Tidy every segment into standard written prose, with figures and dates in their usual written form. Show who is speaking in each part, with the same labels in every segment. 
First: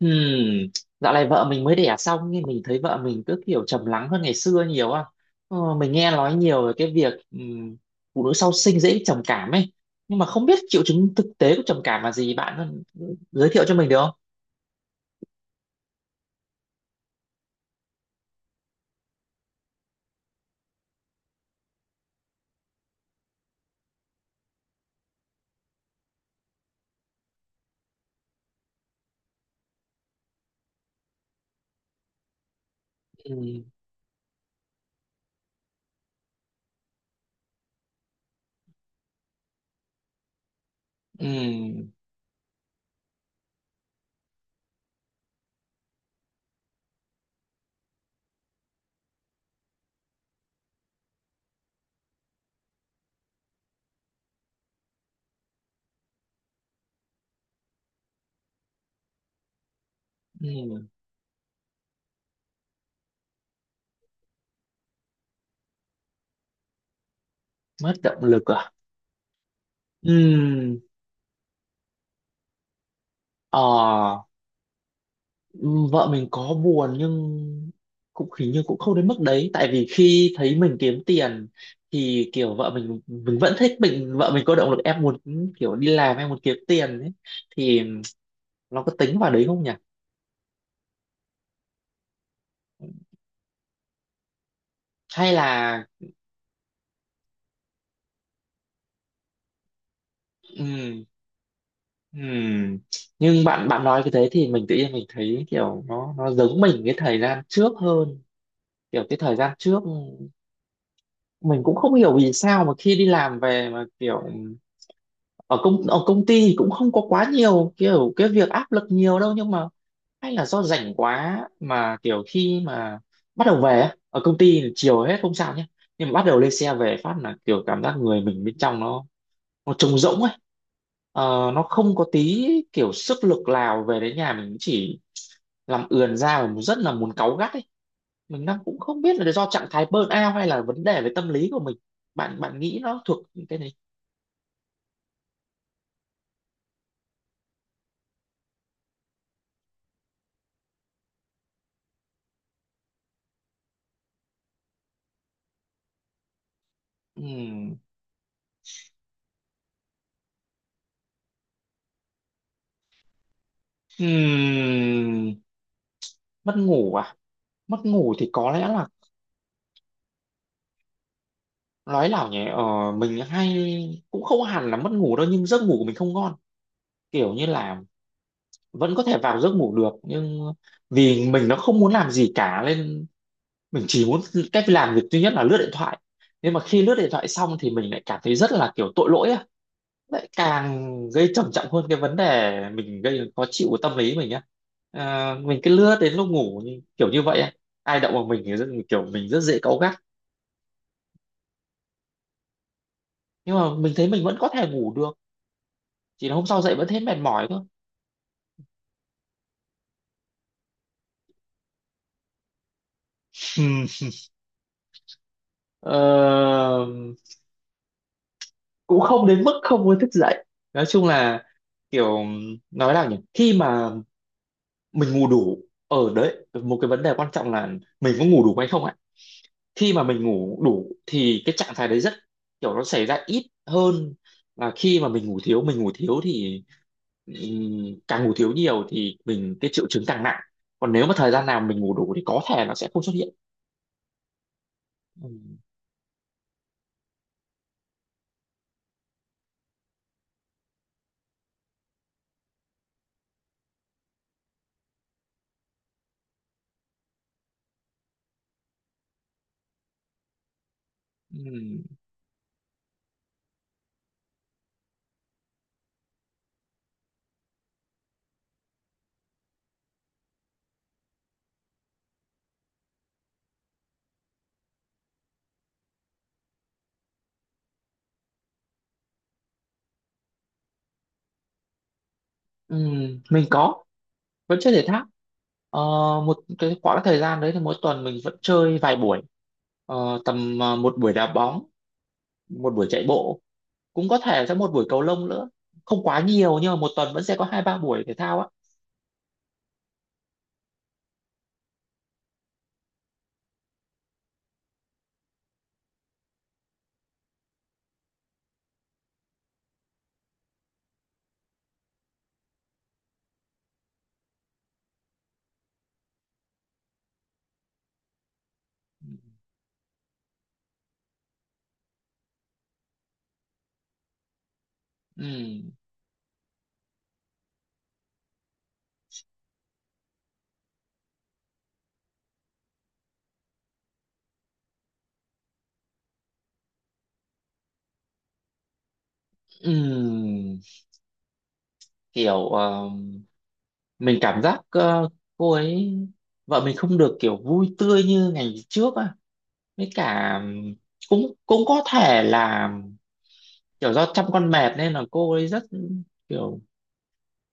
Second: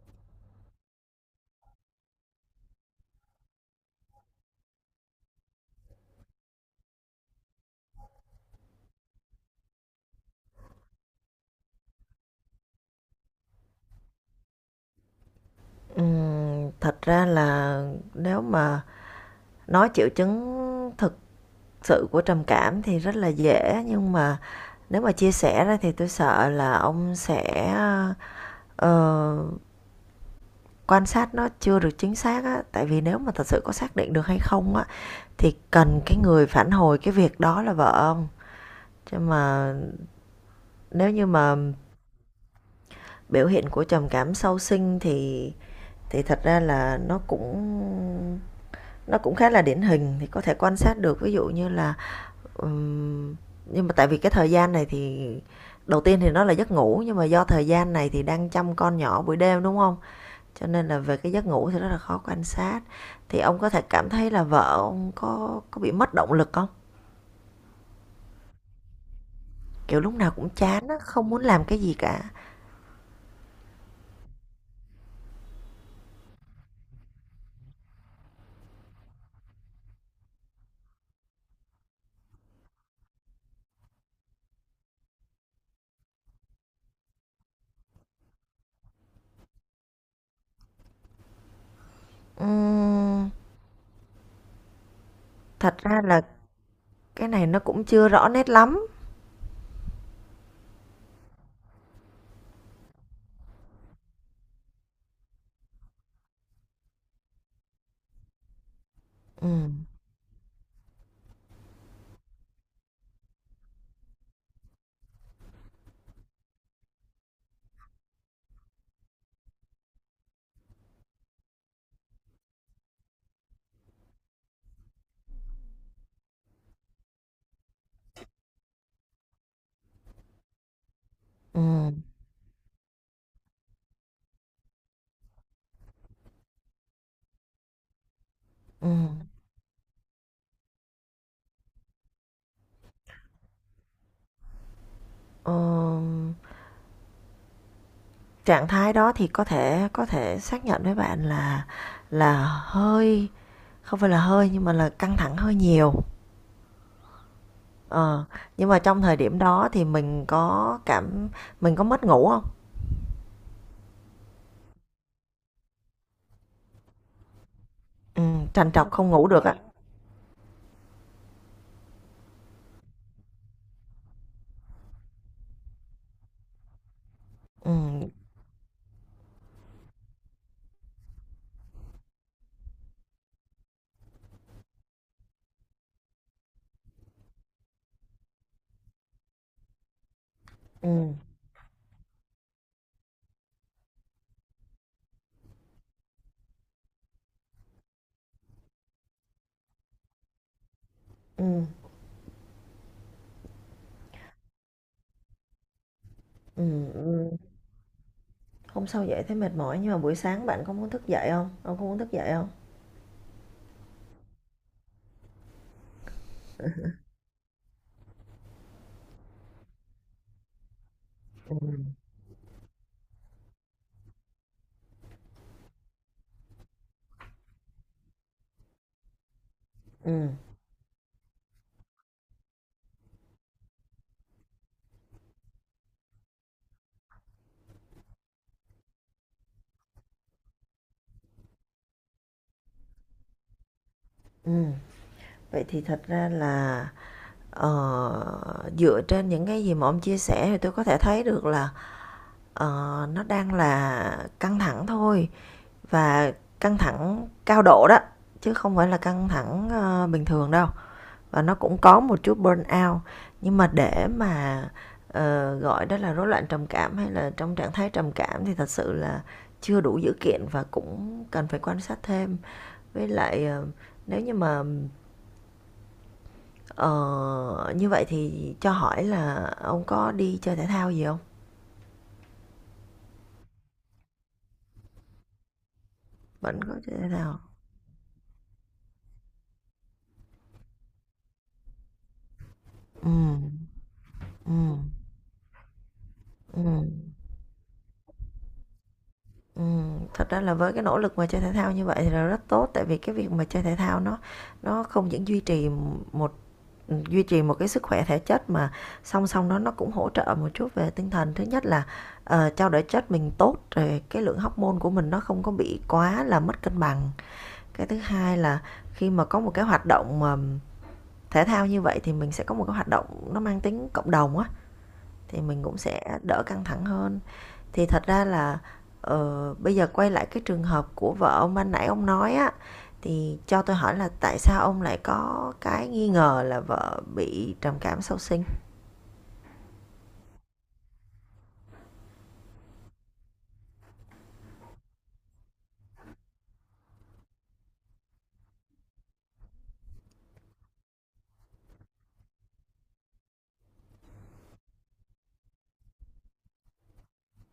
Speaker 1: Hmm, Dạo này vợ mình mới đẻ xong, nhưng mình thấy vợ mình cứ kiểu trầm lắng hơn ngày xưa nhiều á. Mình nghe nói nhiều về cái việc phụ nữ sau sinh dễ bị trầm cảm ấy. Nhưng mà không biết triệu chứng thực tế của trầm cảm là gì, bạn giới thiệu cho mình được không?
Speaker 2: Thật ra là nếu mà nói triệu chứng thực sự của trầm cảm thì rất là dễ, nhưng mà nếu mà chia sẻ ra thì tôi sợ là ông sẽ, ờ, quan sát nó chưa được chính xác á. Tại vì nếu mà thật sự
Speaker 1: Ừm,
Speaker 2: có xác định được hay không á, thì cần cái người phản hồi cái việc đó là vợ ông. Chứ mà nếu như mà
Speaker 1: ừm,
Speaker 2: biểu hiện của trầm cảm sau sinh thì thật ra là nó cũng khá là điển hình, thì có thể quan sát được. Ví dụ như là ừm, nhưng mà tại vì cái thời gian này thì đầu tiên thì nó là giấc ngủ, nhưng mà do thời gian này thì đang chăm con nhỏ buổi đêm đúng không, cho nên
Speaker 1: ừm,
Speaker 2: là về cái giấc ngủ thì rất là khó quan sát. Thì ông có thể cảm thấy là vợ ông có bị mất động lực không,
Speaker 1: Mất động lực à?
Speaker 2: kiểu lúc nào cũng
Speaker 1: Ừm,
Speaker 2: chán không muốn làm cái gì cả.
Speaker 1: ờ Ừ, vợ mình có buồn nhưng cũng hình như cũng không đến mức đấy, tại vì khi thấy mình kiếm tiền thì kiểu vợ mình vẫn thích mình, vợ mình có động lực, em muốn kiểu đi làm, em muốn kiếm tiền ấy, thì nó có tính vào đấy không nhỉ,
Speaker 2: Ừm,
Speaker 1: hay
Speaker 2: thật
Speaker 1: là
Speaker 2: ra là cái này nó cũng chưa rõ nét lắm.
Speaker 1: ừm, ừm. nhưng bạn bạn nói cái thế thì mình tự nhiên mình thấy kiểu nó giống mình cái thời gian trước hơn, kiểu cái thời
Speaker 2: ừ
Speaker 1: gian trước mình cũng không hiểu vì sao mà khi đi làm về mà kiểu ở công ty thì cũng không có quá nhiều kiểu cái việc áp lực nhiều đâu, nhưng mà hay là do rảnh quá mà kiểu khi mà bắt đầu về á, ở công ty thì chiều hết không sao nhé, nhưng mà bắt đầu lên xe về phát là kiểu cảm giác người mình bên trong nó trống rỗng ấy.
Speaker 2: ừ
Speaker 1: Nó không có tí kiểu sức lực nào, về đến nhà mình chỉ làm ườn ra và rất là muốn cáu gắt ấy. Mình đang cũng
Speaker 2: ừ
Speaker 1: không biết là do trạng thái burnout hay là vấn đề về tâm lý của mình, bạn bạn nghĩ nó thuộc cái
Speaker 2: Ờ, trạng thái đó thì có thể xác nhận với bạn là hơi, không phải là hơi nhưng mà là căng thẳng hơi nhiều.
Speaker 1: này?
Speaker 2: ờ nhưng mà trong thời điểm đó thì mình có mất ngủ không?
Speaker 1: Ừm, Mất ngủ à? Mất ngủ
Speaker 2: Ừ
Speaker 1: thì có lẽ
Speaker 2: trằn
Speaker 1: là,
Speaker 2: trọc không ngủ được. Ờ, ạ.
Speaker 1: nói là nhỉ, mình hay cũng không hẳn là mất ngủ đâu, nhưng giấc ngủ của mình không ngon. Kiểu như là
Speaker 2: ừ
Speaker 1: vẫn có thể vào giấc ngủ được, nhưng vì mình nó không muốn làm gì cả nên mình chỉ muốn cách làm việc duy nhất là lướt điện thoại. Nhưng mà khi lướt điện thoại xong thì mình lại cảm thấy rất là kiểu tội lỗi á, lại
Speaker 2: ừ
Speaker 1: càng gây trầm trọng hơn cái vấn đề mình gây khó chịu của tâm lý mình á. À, mình cứ lướt đến lúc ngủ như- kiểu như vậy á, ai động vào mình thì rất, kiểu mình rất dễ cáu gắt,
Speaker 2: ừ
Speaker 1: nhưng mà mình thấy mình vẫn có thể ngủ được, chỉ là hôm sau
Speaker 2: ừ
Speaker 1: dậy vẫn thấy mệt
Speaker 2: ừ.
Speaker 1: mỏi thôi.
Speaker 2: Hôm sau dậy thấy mệt mỏi nhưng mà buổi sáng bạn có muốn thức dậy không, ông không muốn thức dậy không?
Speaker 1: Ừm, ờ, Cũng không đến mức không muốn thức dậy, nói chung là kiểu, nói nào nhỉ, khi mà mình ngủ đủ, ở đấy một cái vấn đề quan trọng là mình có ngủ đủ hay không ạ. Khi mà
Speaker 2: ừ
Speaker 1: mình ngủ đủ thì cái trạng thái đấy rất kiểu nó xảy ra ít hơn, là khi mà mình ngủ thiếu thì càng ngủ thiếu nhiều thì mình cái triệu chứng càng nặng, còn nếu mà thời gian nào mình ngủ đủ thì có thể nó sẽ không xuất hiện.
Speaker 2: ừ
Speaker 1: Ừm,
Speaker 2: Vậy thì thật ra là, dựa trên những cái gì mà ông chia sẻ thì tôi có thể thấy được là, Ờ, nó đang là căng thẳng thôi, và căng thẳng cao độ đó, chứ không phải là căng thẳng bình thường đâu, và nó cũng
Speaker 1: ừm,
Speaker 2: có một chút burnout. Nhưng mà để mà gọi đó là rối loạn trầm cảm hay là trong trạng thái trầm cảm thì thật sự là chưa đủ dữ kiện và cũng cần phải quan sát thêm. Với lại nếu như mà ờ, như vậy thì cho hỏi là ông có đi chơi thể thao gì không?
Speaker 1: mình có, vẫn chơi thể thao. Ờ, Một
Speaker 2: Vẫn có
Speaker 1: cái
Speaker 2: chơi
Speaker 1: khoảng
Speaker 2: thể
Speaker 1: thời gian
Speaker 2: thao.
Speaker 1: đấy thì mỗi tuần mình vẫn chơi vài buổi. Tầm một buổi đá bóng, một buổi chạy
Speaker 2: ừ
Speaker 1: bộ, cũng có thể sẽ một
Speaker 2: ừ
Speaker 1: buổi cầu lông nữa, không quá nhiều
Speaker 2: ừ
Speaker 1: nhưng mà một
Speaker 2: ừ.
Speaker 1: tuần vẫn sẽ có hai ba buổi thể thao á.
Speaker 2: Thật ra là với cái nỗ lực mà chơi thể thao như vậy thì là rất tốt, tại vì cái việc mà chơi thể thao nó không những duy trì một, ừ, duy trì một cái sức khỏe thể chất, mà song song đó nó cũng hỗ trợ một chút về tinh thần. Thứ nhất là, trao đổi chất mình tốt, rồi cái lượng hormone của mình nó không có bị quá là mất cân bằng. Cái thứ hai là khi mà có một cái hoạt động mà thể thao như vậy thì mình sẽ có một cái hoạt động nó mang tính cộng đồng á, thì mình
Speaker 1: Ừm,
Speaker 2: cũng sẽ đỡ căng thẳng hơn. Thì thật ra là bây giờ quay lại cái trường hợp của vợ ông ban nãy ông nói á, thì cho tôi hỏi là tại sao ông lại có cái nghi ngờ là vợ bị trầm cảm sau sinh?
Speaker 1: ừm, Kiểu mình cảm giác cô ấy, vợ mình không được kiểu vui tươi như ngày trước á, với cả cũng cũng có thể là kiểu do chăm con mệt nên là cô ấy rất kiểu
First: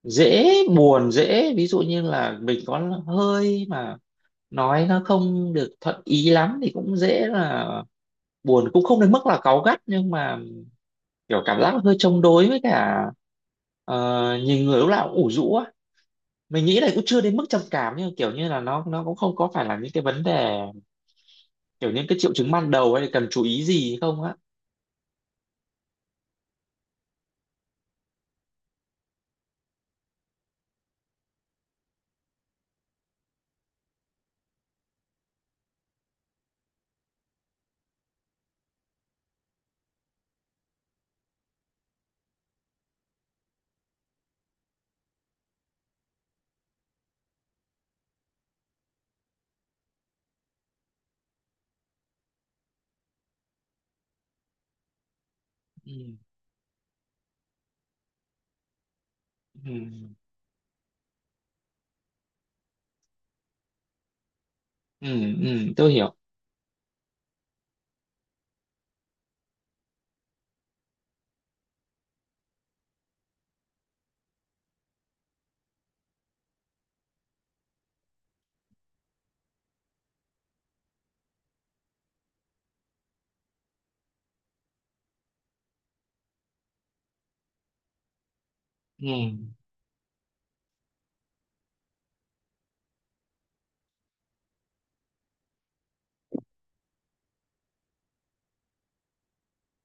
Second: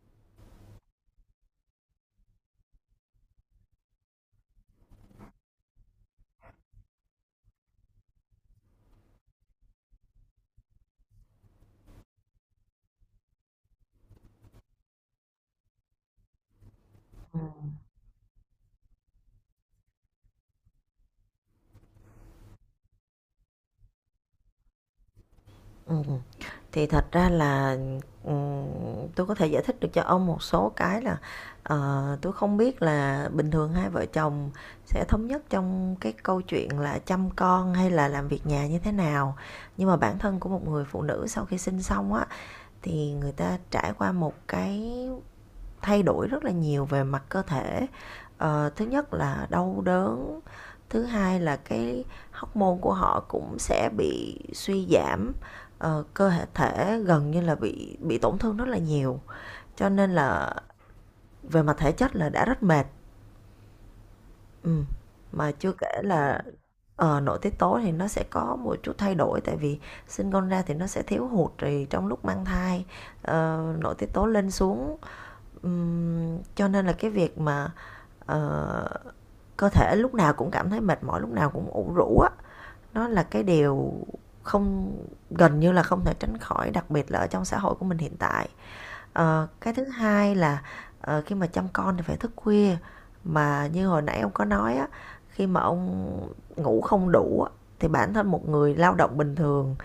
Speaker 1: dễ buồn, dễ, ví dụ như là mình có hơi mà nói nó không được thuận ý lắm thì cũng dễ là buồn, cũng không đến mức là cáu gắt, nhưng mà kiểu cảm giác hơi chống đối, với cả nhìn người lúc nào cũng ủ rũ á. Mình nghĩ là cũng chưa đến mức trầm cảm nhưng kiểu như là nó cũng không có phải là những cái vấn đề kiểu những cái triệu chứng ban đầu hay là cần chú ý gì không á?
Speaker 2: Ừ. Thì thật ra là ừm, tôi có thể giải thích được cho ông một số cái là, tôi không biết là bình thường hai vợ chồng sẽ thống nhất trong cái câu chuyện là chăm con hay là làm việc nhà như thế nào, nhưng mà bản thân của một người phụ nữ sau khi sinh xong á thì người ta trải qua một cái thay đổi rất là nhiều về mặt cơ thể. Thứ nhất là đau đớn, thứ hai là cái hormone của họ cũng sẽ bị suy giảm,
Speaker 1: Ừ,
Speaker 2: cơ hệ thể gần như là bị tổn thương rất là nhiều, cho
Speaker 1: ừ,
Speaker 2: nên là về mặt thể chất là đã rất mệt. Ừ.
Speaker 1: ừ,
Speaker 2: Mà
Speaker 1: ừ,
Speaker 2: chưa
Speaker 1: tôi
Speaker 2: kể
Speaker 1: hiểu.
Speaker 2: là nội tiết tố thì nó sẽ có một chút thay đổi, tại vì sinh con ra thì nó sẽ thiếu hụt, thì trong lúc mang thai nội tiết tố lên xuống. Cho nên là cái việc mà, ờ, cơ thể lúc nào cũng cảm thấy mệt mỏi, lúc nào cũng ủ rũ á, nó là cái điều không gần như là không thể tránh khỏi, đặc biệt là ở trong xã hội của mình hiện tại.
Speaker 1: Ừ,
Speaker 2: Ờ, cái thứ hai là, khi mà chăm con thì phải thức khuya, mà như hồi nãy ông có nói á, khi mà ông ngủ không đủ á, thì bản thân một người lao động bình thường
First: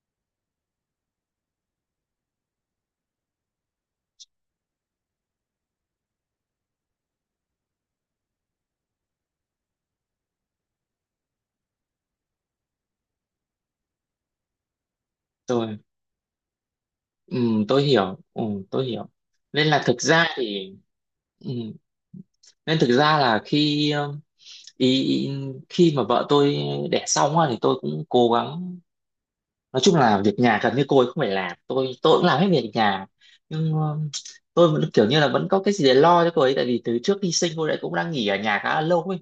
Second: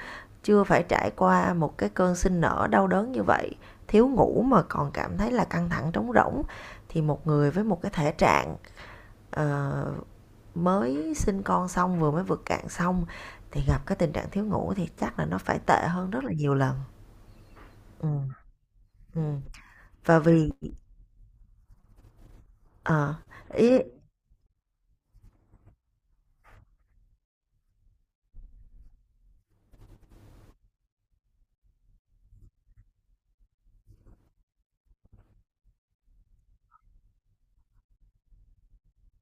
Speaker 2: chưa phải trải qua một cái cơn sinh nở đau đớn như vậy, thiếu ngủ mà còn cảm thấy là căng thẳng trống rỗng, thì một người với một cái thể trạng ờ, mới sinh con xong vừa mới vượt cạn xong thì gặp cái tình trạng thiếu ngủ thì chắc là nó phải
Speaker 1: tôi
Speaker 2: tệ hơn rất là nhiều lần.
Speaker 1: ừ, tôi
Speaker 2: Ừ,
Speaker 1: hiểu. Ừ, tôi hiểu.
Speaker 2: ừ.
Speaker 1: Nên là thực
Speaker 2: và
Speaker 1: ra
Speaker 2: vì
Speaker 1: thì, ừ, nên thực
Speaker 2: ờ,
Speaker 1: ra là
Speaker 2: ý,
Speaker 1: khi ý, khi mà vợ tôi đẻ xong á thì tôi cũng cố gắng, nói chung là việc nhà gần như cô ấy không phải làm, tôi cũng làm hết việc nhà. Nhưng tôi vẫn kiểu như là vẫn có cái gì để lo cho cô ấy, tại vì từ trước khi sinh cô ấy cũng đang nghỉ ở nhà khá là lâu ấy,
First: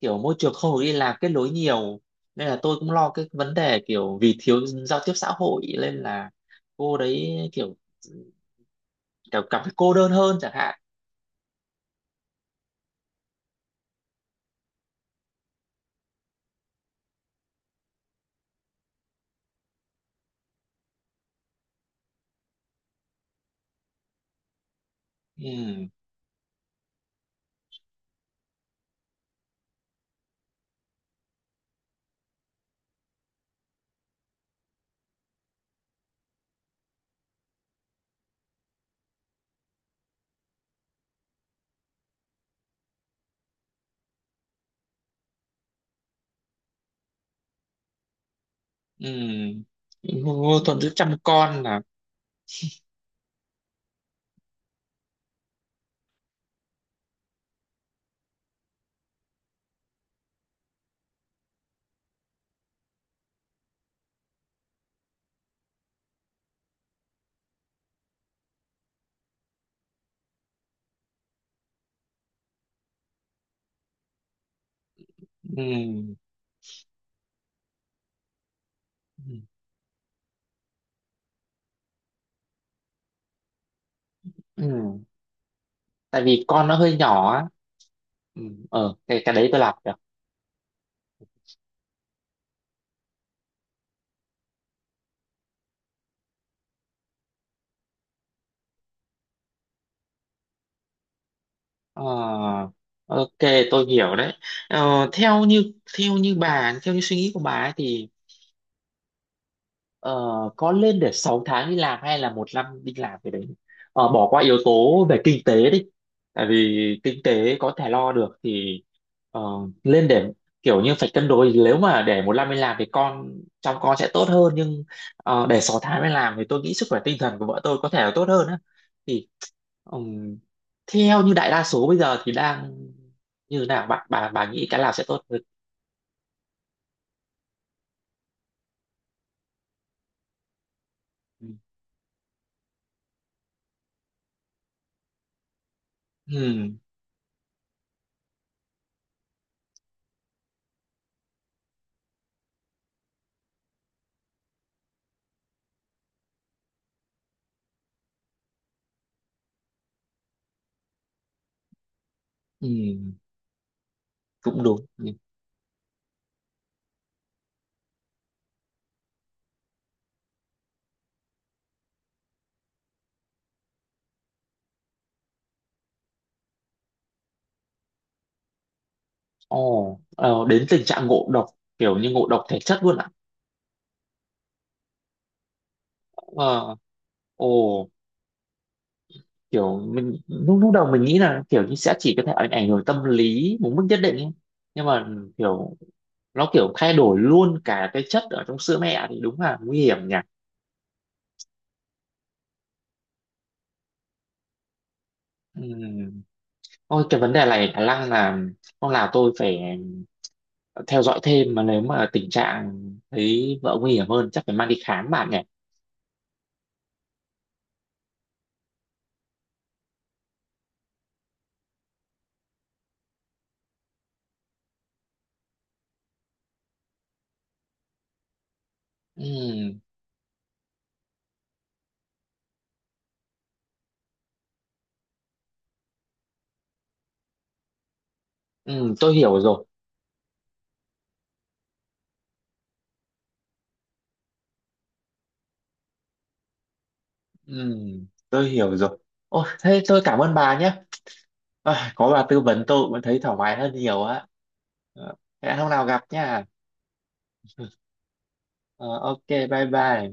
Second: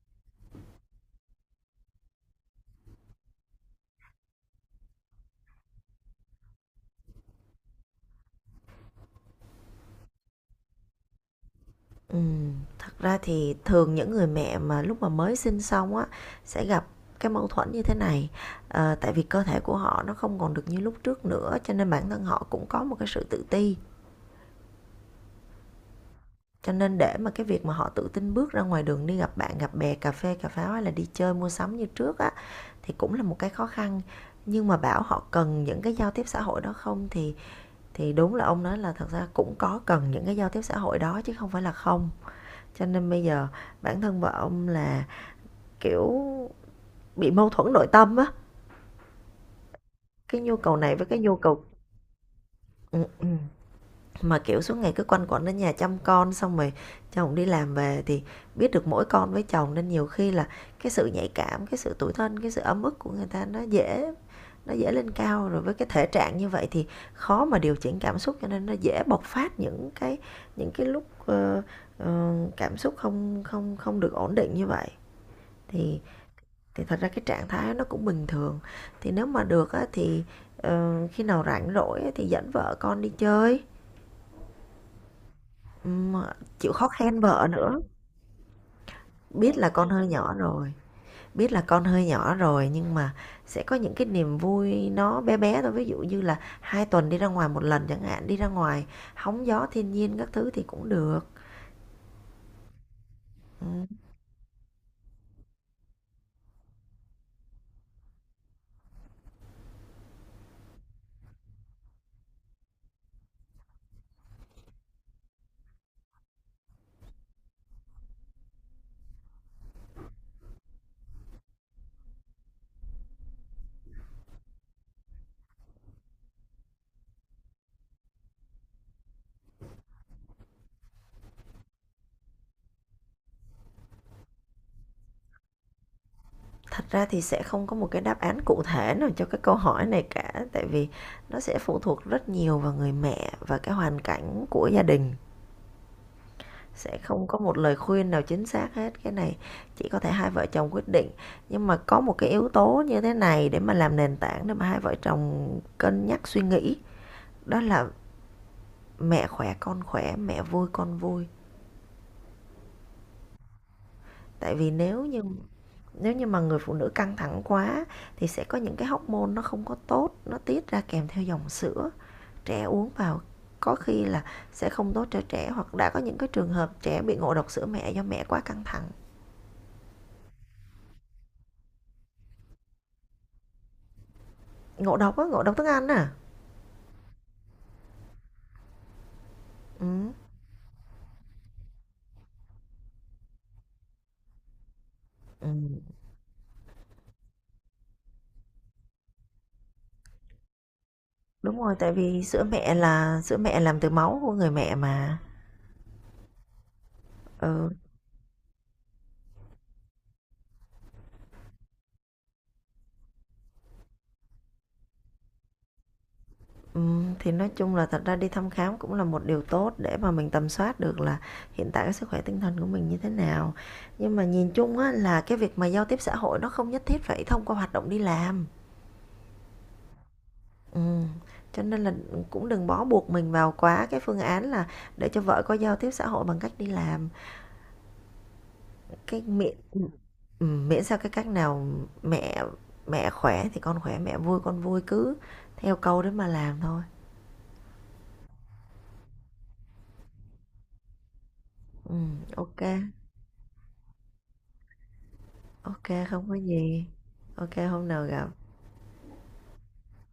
Speaker 1: kiểu môi trường không được đi làm kết nối nhiều, nên là tôi cũng lo cái vấn đề kiểu vì thiếu giao tiếp xã hội nên là cô đấy kiểu, kiểu cảm thấy cô đơn hơn chẳng hạn.
Speaker 2: Ừm, thật ra thì thường những người mẹ mà lúc mà mới sinh xong á sẽ gặp cái mâu thuẫn như thế này. Ờ, tại vì cơ thể của họ nó không còn được như lúc trước nữa, cho nên bản thân họ cũng có một cái sự tự ti.
Speaker 1: Ừ,
Speaker 2: Cho nên để mà cái việc mà họ tự tin bước ra ngoài đường đi gặp bạn, gặp bè, cà phê, cà pháo hay là đi chơi mua sắm như trước á thì cũng là một cái khó khăn. Nhưng mà bảo họ cần những cái giao tiếp xã hội đó không thì đúng là ông nói là thật ra cũng có cần những cái giao tiếp xã hội đó chứ không phải là không. Cho nên bây giờ bản thân vợ ông là kiểu bị mâu thuẫn nội tâm á,
Speaker 1: ừ,
Speaker 2: cái nhu
Speaker 1: vô
Speaker 2: cầu
Speaker 1: thuận giữa
Speaker 2: này với
Speaker 1: chăm
Speaker 2: cái nhu
Speaker 1: con
Speaker 2: cầu.
Speaker 1: là,
Speaker 2: ừ, ừ. Mà kiểu suốt ngày cứ quanh quẩn đến nhà chăm con xong rồi chồng đi làm về thì biết được mỗi con với chồng, nên nhiều khi là cái sự nhạy cảm, cái sự tủi thân, cái sự ấm ức của người ta nó dễ lên cao, rồi với cái thể trạng như vậy thì khó mà điều chỉnh cảm xúc, cho nên nó dễ bộc phát những cái những cái lúc ờ, cảm xúc không không không được ổn định như vậy. thì
Speaker 1: ừ,
Speaker 2: thì thật ra cái trạng thái nó cũng bình thường. Thì nếu
Speaker 1: ừ,
Speaker 2: mà được á, thì khi nào rảnh rỗi á, thì dẫn vợ con đi chơi.
Speaker 1: ừ.
Speaker 2: Ừm,
Speaker 1: Tại vì con
Speaker 2: chịu
Speaker 1: nó
Speaker 2: khó
Speaker 1: hơi
Speaker 2: khen
Speaker 1: nhỏ á,
Speaker 2: vợ nữa.
Speaker 1: ừ, ờ, cái đấy
Speaker 2: Biết
Speaker 1: tôi
Speaker 2: là
Speaker 1: làm
Speaker 2: con
Speaker 1: được.
Speaker 2: hơi nhỏ rồi, biết là con hơi nhỏ rồi, nhưng mà sẽ có những cái niềm vui nó bé bé thôi, ví dụ như là hai tuần đi ra ngoài một lần chẳng hạn, đi ra ngoài hóng gió thiên nhiên các thứ thì cũng được.
Speaker 1: Ờ, ok, tôi
Speaker 2: Ừm.
Speaker 1: hiểu đấy. Ờ, theo như theo như suy nghĩ của bà ấy thì, Ờ, có lên để 6 tháng đi làm hay là 1 năm đi làm, cái đấy bỏ qua yếu tố về kinh tế đi, tại vì kinh tế có thể lo được. Thì ờ, lên để kiểu như phải cân đối, nếu mà để 1 năm đi làm thì con, trong con sẽ tốt hơn, nhưng để 6 tháng đi làm thì tôi nghĩ sức khỏe tinh thần của vợ tôi có thể là tốt hơn á. Thì ừm, theo như đại đa số bây giờ thì đang như nào, bạn bà nghĩ cái nào sẽ tốt hơn?
Speaker 2: Thật ra thì sẽ không có một cái đáp án cụ thể nào cho cái câu hỏi này cả, tại vì nó sẽ phụ thuộc rất nhiều vào người mẹ và cái hoàn cảnh của gia đình.
Speaker 1: Ừm,
Speaker 2: Sẽ không có một lời khuyên nào chính xác hết. Cái này chỉ có thể hai vợ chồng quyết định. Nhưng mà có một cái yếu tố như thế này để mà làm nền tảng để mà hai vợ chồng cân nhắc suy nghĩ, đó là mẹ khỏe con khỏe, mẹ vui con vui.
Speaker 1: ừm,
Speaker 2: Tại
Speaker 1: Cũng
Speaker 2: vì
Speaker 1: đúng.
Speaker 2: nếu như mà người phụ nữ căng thẳng quá thì sẽ có những cái hormone nó không có tốt, nó tiết ra kèm theo dòng sữa, trẻ uống vào có khi là sẽ không tốt cho trẻ, hoặc đã có những cái trường hợp trẻ bị ngộ độc sữa mẹ do mẹ quá căng thẳng.
Speaker 1: Ồ, đến tình trạng ngộ độc, kiểu như ngộ độc thể chất luôn ạ.
Speaker 2: Ngộ độc á, ngộ độc thức ăn à.
Speaker 1: Ờ, ồ, Kiểu
Speaker 2: ừ.
Speaker 1: mình lúc lúc đầu mình nghĩ là kiểu như sẽ chỉ có thể ảnh ảnh hưởng tâm lý một mức nhất định ấy. Nhưng mà
Speaker 2: ừ
Speaker 1: kiểu nó kiểu thay đổi luôn cả cái chất ở trong sữa mẹ thì đúng là nguy hiểm nhỉ.
Speaker 2: Đúng rồi, tại vì sữa mẹ là sữa mẹ làm từ máu của người mẹ mà.
Speaker 1: Ừm. Ôi, cái vấn đề
Speaker 2: ừ.
Speaker 1: này khả năng là không, là tôi phải theo dõi thêm, mà nếu mà tình trạng thấy vợ nguy hiểm hơn chắc phải mang đi khám bạn nhỉ.
Speaker 2: ừ thì nói chung là thật ra đi thăm khám cũng là một điều tốt để mà mình tầm soát được là hiện tại cái sức khỏe tinh thần của mình như thế nào. Nhưng mà nhìn chung á là cái việc mà giao tiếp xã hội nó không nhất thiết phải thông qua hoạt động đi làm.
Speaker 1: Ừm,
Speaker 2: Ừm, cho nên là cũng đừng bó buộc mình vào quá cái phương án là để cho vợ có giao tiếp xã hội bằng cách đi làm.
Speaker 1: tôi
Speaker 2: Cái
Speaker 1: hiểu
Speaker 2: miễn,
Speaker 1: rồi.
Speaker 2: miễn sao cái cách nào mẹ mẹ khỏe thì con khỏe, mẹ vui con vui, cứ theo câu đấy mà làm thôi.
Speaker 1: Ừ, tôi hiểu rồi. Ô, thế tôi cảm ơn bà nhé. À, có bà tư
Speaker 2: Ok
Speaker 1: vấn
Speaker 2: kê,
Speaker 1: tôi cũng thấy thoải mái hơn nhiều á. Ờ, Hẹn hôm nào gặp
Speaker 2: không có
Speaker 1: nha.
Speaker 2: gì. Ok, hôm nào gặp.
Speaker 1: Ờ, ok, bye bye.